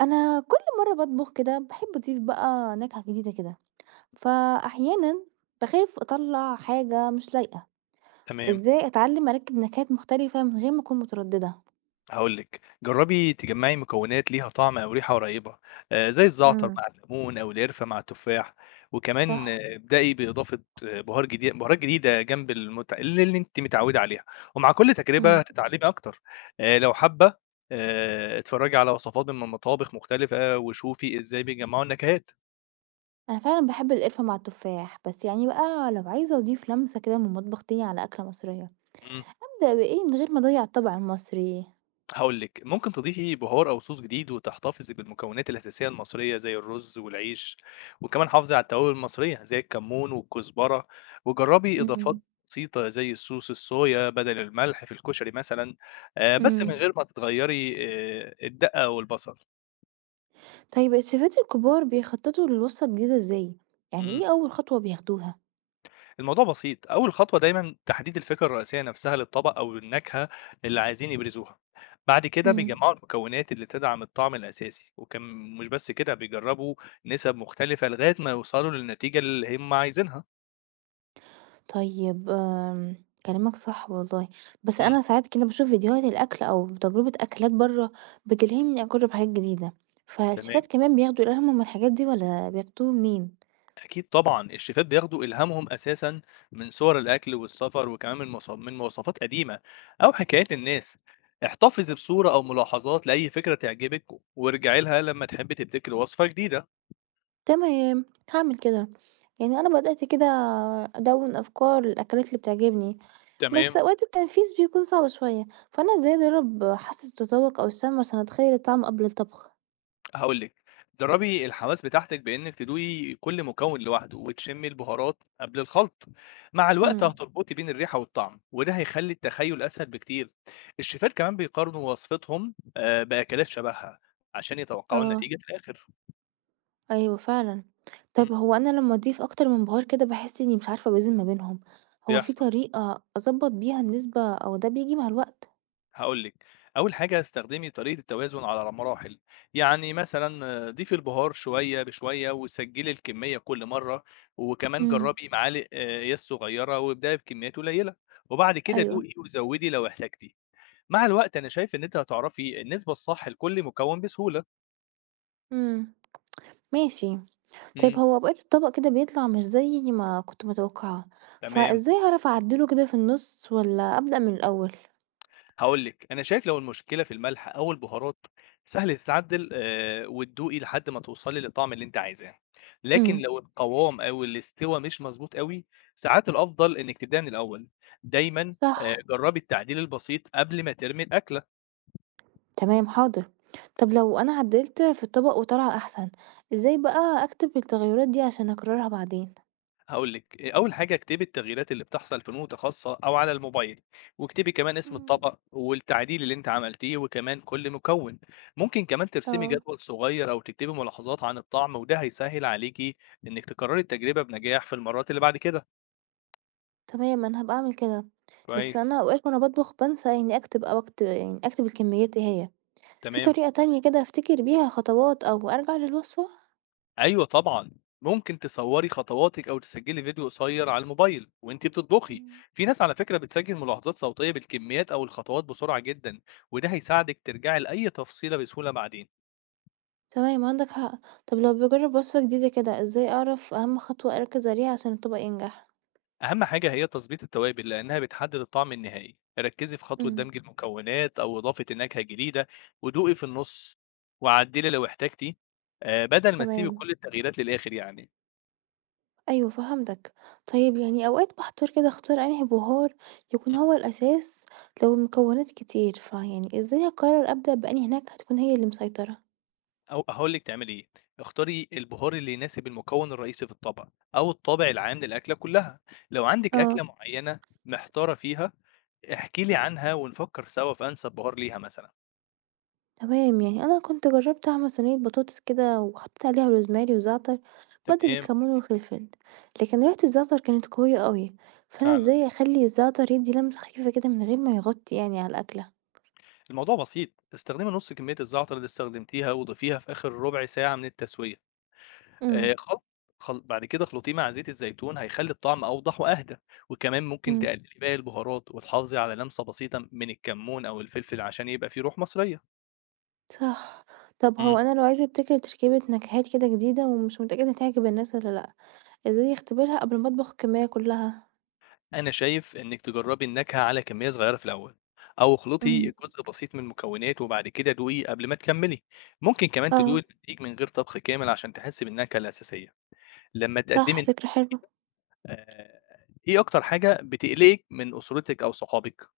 أنا كل مرة باطبخ كده باحب أضيف بقى نكهة جديدة كده، فأحيانًا باخاف أطلّع حاجة مش لايقة، تمام، إزاي أتعلم أركّب نكهات مختلفة من غير ما أكون مترددة؟ هاقول لِك، جرّبي تجمّعي مكونات ليها طعم أو ريحة قريبة، زي الزعتر إمم. مع الليمون أو القرفة مع التفاح، وكمان صح، ابدئي بإضافة بهار جديد بهارات جديدة جنب المت اللي أنتِ متعوّدة عليها، ومع كل تجربة إمم، هتتعلّمي أكتر، لو حابة اتفرّجي على وصفات من مطابخ مختلفة وشوفي إزاي بيجمّعوا النكهات. أنا فعلًا باحب القرفة مع التفاح، بس يعني بقى لو عايزة أضيف لمسة كده من مطبخ تاني على أكلة مصرية، إمم. أبدأ بإيه من غير ما أضيّع الطابع المصري؟ هاقول لِك، ممكن تضيفي بُهار أو صوص جديد وتحتفظي بالمكونات الأساسية المصرية زي الرز والعيش، وكمان حافظي على التوابل المصرية زي الكمون والكزبرة، وجرّبي إضافات إمم. بسيطة زي صوص الصويا بدل الملح في الكشري مثلًا، بس من إمم، غير ما تغيّري الدقة والبصل. طيب الشيفات الكبار بيخططوا للوصفة الجديدة إزاي؟ يعني إمم. إيه أول خطوة بياخدوها؟ الموضوع بسيط، أول خطوة دايما تحديد الفكرة الرئيسية نفسها للطبق أو النكهة اللي عايزين يبرزوها. بعد كده إمم. بيجمعوا المكونات اللي تدعم الطعم الأساسي وكم، مش بس كده بيجربوا نسب مختلفة لغاية ما يوصلوا للنتيجة اللي هم عايزينها. طيب كلامك صح والله، بس مم، أنا ساعات كده باشوف فيديوهات الأكل أو تجربة أكلات برّه بتلهمني أجرب حاجات جديدة، فالشيفات تمام. كمان بياخدوا إلهامهم من الحاجات دي والّا بياخدوه منين؟ أكيد طبعا الشيفات بياخدوا إلهامهم أساسا من صور الأكل والسفر وكمان من مواصفات قديمة أو حكايات الناس. احتفظ بصورة أو ملاحظات لأي فكرة تعجبك، وارجعي لها لما تحبي تبتكري وصفة جديدة. تمام، هاعمل كده، يعني أنا بدأت كده أدوّن أفكار للأكلات اللي بتعجبني، تمام، بس أوقات التنفيذ بيكون صعب شوية، فأنا إزاي أدرّب حاسة التذوق أو السَّمْع عشان أتخيل الطعم قبل الطبخ؟ هاقول لِك، درّبي الحواس بتاعتِك بإنِّك تدوقي كل مكون لوحده، وتشمّي البهارات قبل الخلط، مع الوقت إمم. هتربطي بين الريحة والطعم، وده هيخلّي التخيُّل أسهل بكتير. الشيفات كمان بيقارنوا وصفتهم بأكلات شبهها، عشان يتوقعوا آه. النتيجة في الآخر. أيوه فعلًا. إمم، طب هو أنا لمّا أضيف أكتر من بهار كده باحس إني مش عارفة أوازن ما بينهم، هو في بيحصل. طريقة أضبط بيها النسبة أو ده بييجي مع الوقت؟ هاقول لِك، أول حاجة استخدمي طريقة التوازن على مراحل، يعني مثلًا ضيفي البهار شوية بشوية وسجّلي الكمية كل مرة، وكمان امم، جرّبي معالق أكياس صغيرة وابدئي بكميات قليلة، وبعد كده أيوه. دوقي وزوّدي لو احتجتِ، مع الوقت أنا شايف إن أنتِ هتعرفي النسبة الصح لكل مكون بسهولة. إمم، ماشي. طيب إمم. هو أوقات الطبق كده بيطلع مش زي ما كنت متوقعة، تمام. فإزاي أعرف أعدله كده في النُص والّا أبدأ من الأول؟ هاقول لِك، أنا شايف لو المشكلة في الملح أو البهارات سهل تتعدل، وتدوقي لحد ما توصلي للطعم اللي أنتِ عايزاه، لكن امم. لو القوام أو الاستوا مش مضبوط أوي، ساعات الأفضل إنِّك تبدئي من الأول، دايمًا، صح، جربي التعديل البسيط قبل ما ترمي الأكلة. تمام حاضر. طب لو أنا عدلت في الطبق وطلع أحسن، إزاي بقى أكتب التغيرات دي عشان أكررها بعدين؟ هاقول لِك، أول حاجة اكتبي التغييرات اللي بتحصل في نوتة خاصة أو على الموبايل، واكتبي كمان اسم امم. الطبق والتعديل اللي أنتِ عملتيه وكمان كل مكون، ممكن كمان ترسمي آه. جدول صغير أو تكتبي ملاحظات عن الطعم وده هيسهّل عليكِ إنِّك تكرّري التجربة بنجاح في المرات اللي بعد كده. تمام، أنا هابقى أعمل كده، بس كويس. أنا أوقات وأنا باطبخ بانسى إني أكتب أو أكت يعني أكتب الكميات إيه هي، في تمام، طريقة تانية كده أفتكر بيها خطوات أو أرجع للوصفة؟ أيوه طبعًا، ممكن تصوّري خطواتِك أو تسجّلي فيديو قصير على الموبايل وأنتِ بتطبخي، مم. في ناس على فكرة بتسجّل ملاحظات صوتية بالكميات أو الخطوات بسرعة جدًا، وده هيساعدِك ترجعي لأي تفصيلة بسهولة بعدين. تمام، عندك حق، طب لو باجرب وصفة جديدة كده إزاي أعرف أهم خطوة أركز عليها عشان الطبق ينجح؟ أهم حاجة هي تظبيط التوابل لأنها بتحدد الطعم النهائي، ركزي في خطوة مم. دمج المكونات أو إضافة النكهة الجديدة ودوقي في النص وعدلي لو احتجتي، بدل ما تسيبي تمام، كل التغييرات للآخر يعني. أيوه فهمتك، طيب يعني أوقات باحتار كده أختار أنهي بهار يكون مم. هو الأساس لو المكونات كتير، فيعني إزاي أقرر أبدأ بأنهي نكهة تكون هي اللي مسيطرة؟ أو هقول لك تعملي إيه، اختاري البهار اللي يناسب المكون الرئيسي في الطبق أو الطابع العام للأكلة كلها. لو عندك اه، أكلة معينة محتارة فيها احكي لي عنها ونفكر سوا في أنسب بهار ليها مثلا. تمام، يعني انا كنت جربت اعمل صينيه بطاطس كده وحطيت عليها روزماري وزعتر بدل تمام، الكمون والفلفل، لكن ريحه الزعتر كانت قويه قوي، فانا فعلا ازاي اخلي الزعتر يدي لمسه خفيفه كده من غير ما يغطي يعني على الاكله؟ الموضوع بسيط، استخدمي نص كمية الزعتر اللي استخدمتيها وضيفيها في آخر ربع ساعة من التسوية. امم. آه، خل... بعد كده خلطيه مع زيت الزيتون هيخلي الطعم أوضح وأهدى، وكمان ممكن امم. تقللي باقي البهارات وتحافظي على لمسة بسيطة من الكمون أو الفلفل عشان يبقى فيه روح مصرية. صح. طب هو مم. انا لو عايزه ابتكر تركيبه نكهات كده جديده ومش متاكده تعجب الناس ولا لا، ازاي اختبرها قبل ما اطبخ الكميه كلها؟ أنا شايف إنك تجربي النكهة على كمية صغيرة في الأول، أو اخلطي مم. جزء بسيط من المكونات وبعد كده دوقي قبل ما تكملي. ممكن كمان تدوقي اه، الدقيق من غير طبخ كامل عشان تحسي بالنكهة الأساسية لما صح، تقدمي. فكره حلوه. آآ، إيه أكتر حاجة بتقلقِك من أسرتِك أو صحابِك؟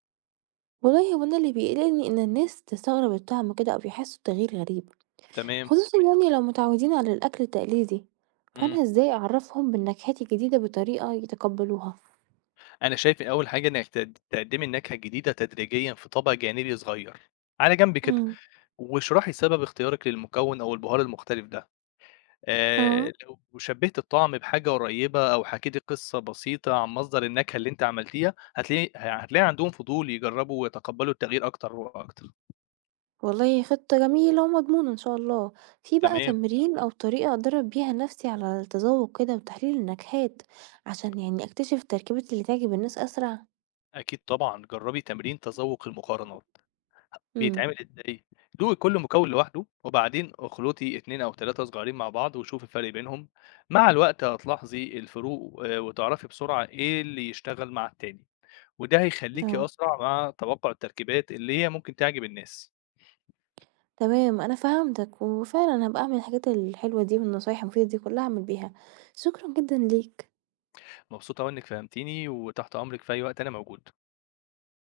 والله هو انا اللي بيقلقني ان الناس تستغرب الطعم كده او يحسوا بتغيير غريب، تمام، خصوصًا يعني لو متعودين على الأكل التقليدي، إمم، فأنا إزاي أعرّفهم بالنكهات الجديدة بطريقة يتقبلوها؟ أنا شايف إن أول حاجة إنِّك تقدّمي النكهة الجديدة تدريجيًا في طبق جانبي صغير، على جنب كده، امم، واشرحي سبب اختيارِك للمكون أو البهار المختلف ده، آه. لو شبّهتِ الطعم بحاجة قريبة أو حكيتِ قصة بسيطة عن مصدر النكهة اللي أنتِ عملتيها، هتلاقي عندهم فضول يجرّبوا ويتقبّلوا التغيير أكتر وأكتر. والله خطة جميلة ومضمونة إن شاء الله. في بقى تمام، تمرين أو طريقة أدرّب بيها نفسي على التذوق كده وتحليل النكهات، عشان يعني أكتشف التركيبات اللي تعجب الناس أسرع؟ أكيد طبعًا، جرّبي تمرين تذوّق المقارنات. امم، بيتعمل إزاي؟ دوقي كل مكون لوحده، وبعدين اخلطي 2 أو 3 صغيرين مع بعض وشوفي الفرق بينهم، مع الوقت هتلاحظي الفروق، وتعرفي بسرعة إيه اللي يشتغل مع التاني، وده هيخلّيكِ آه. أسرع مع توقُّع التركيبات اللي هي ممكن تعجب الناس. تمام، أنا فهمتك، وفعلًا هابقى أعمل الحاجات الحلوة دي والنصايح المفيدة دي كلّها هاعمل بيها. شكرًا جدًا ليك. مبسوط أوي إنِّك فهمتيني، وتحت أمرِك في أي وقت أنا موجود.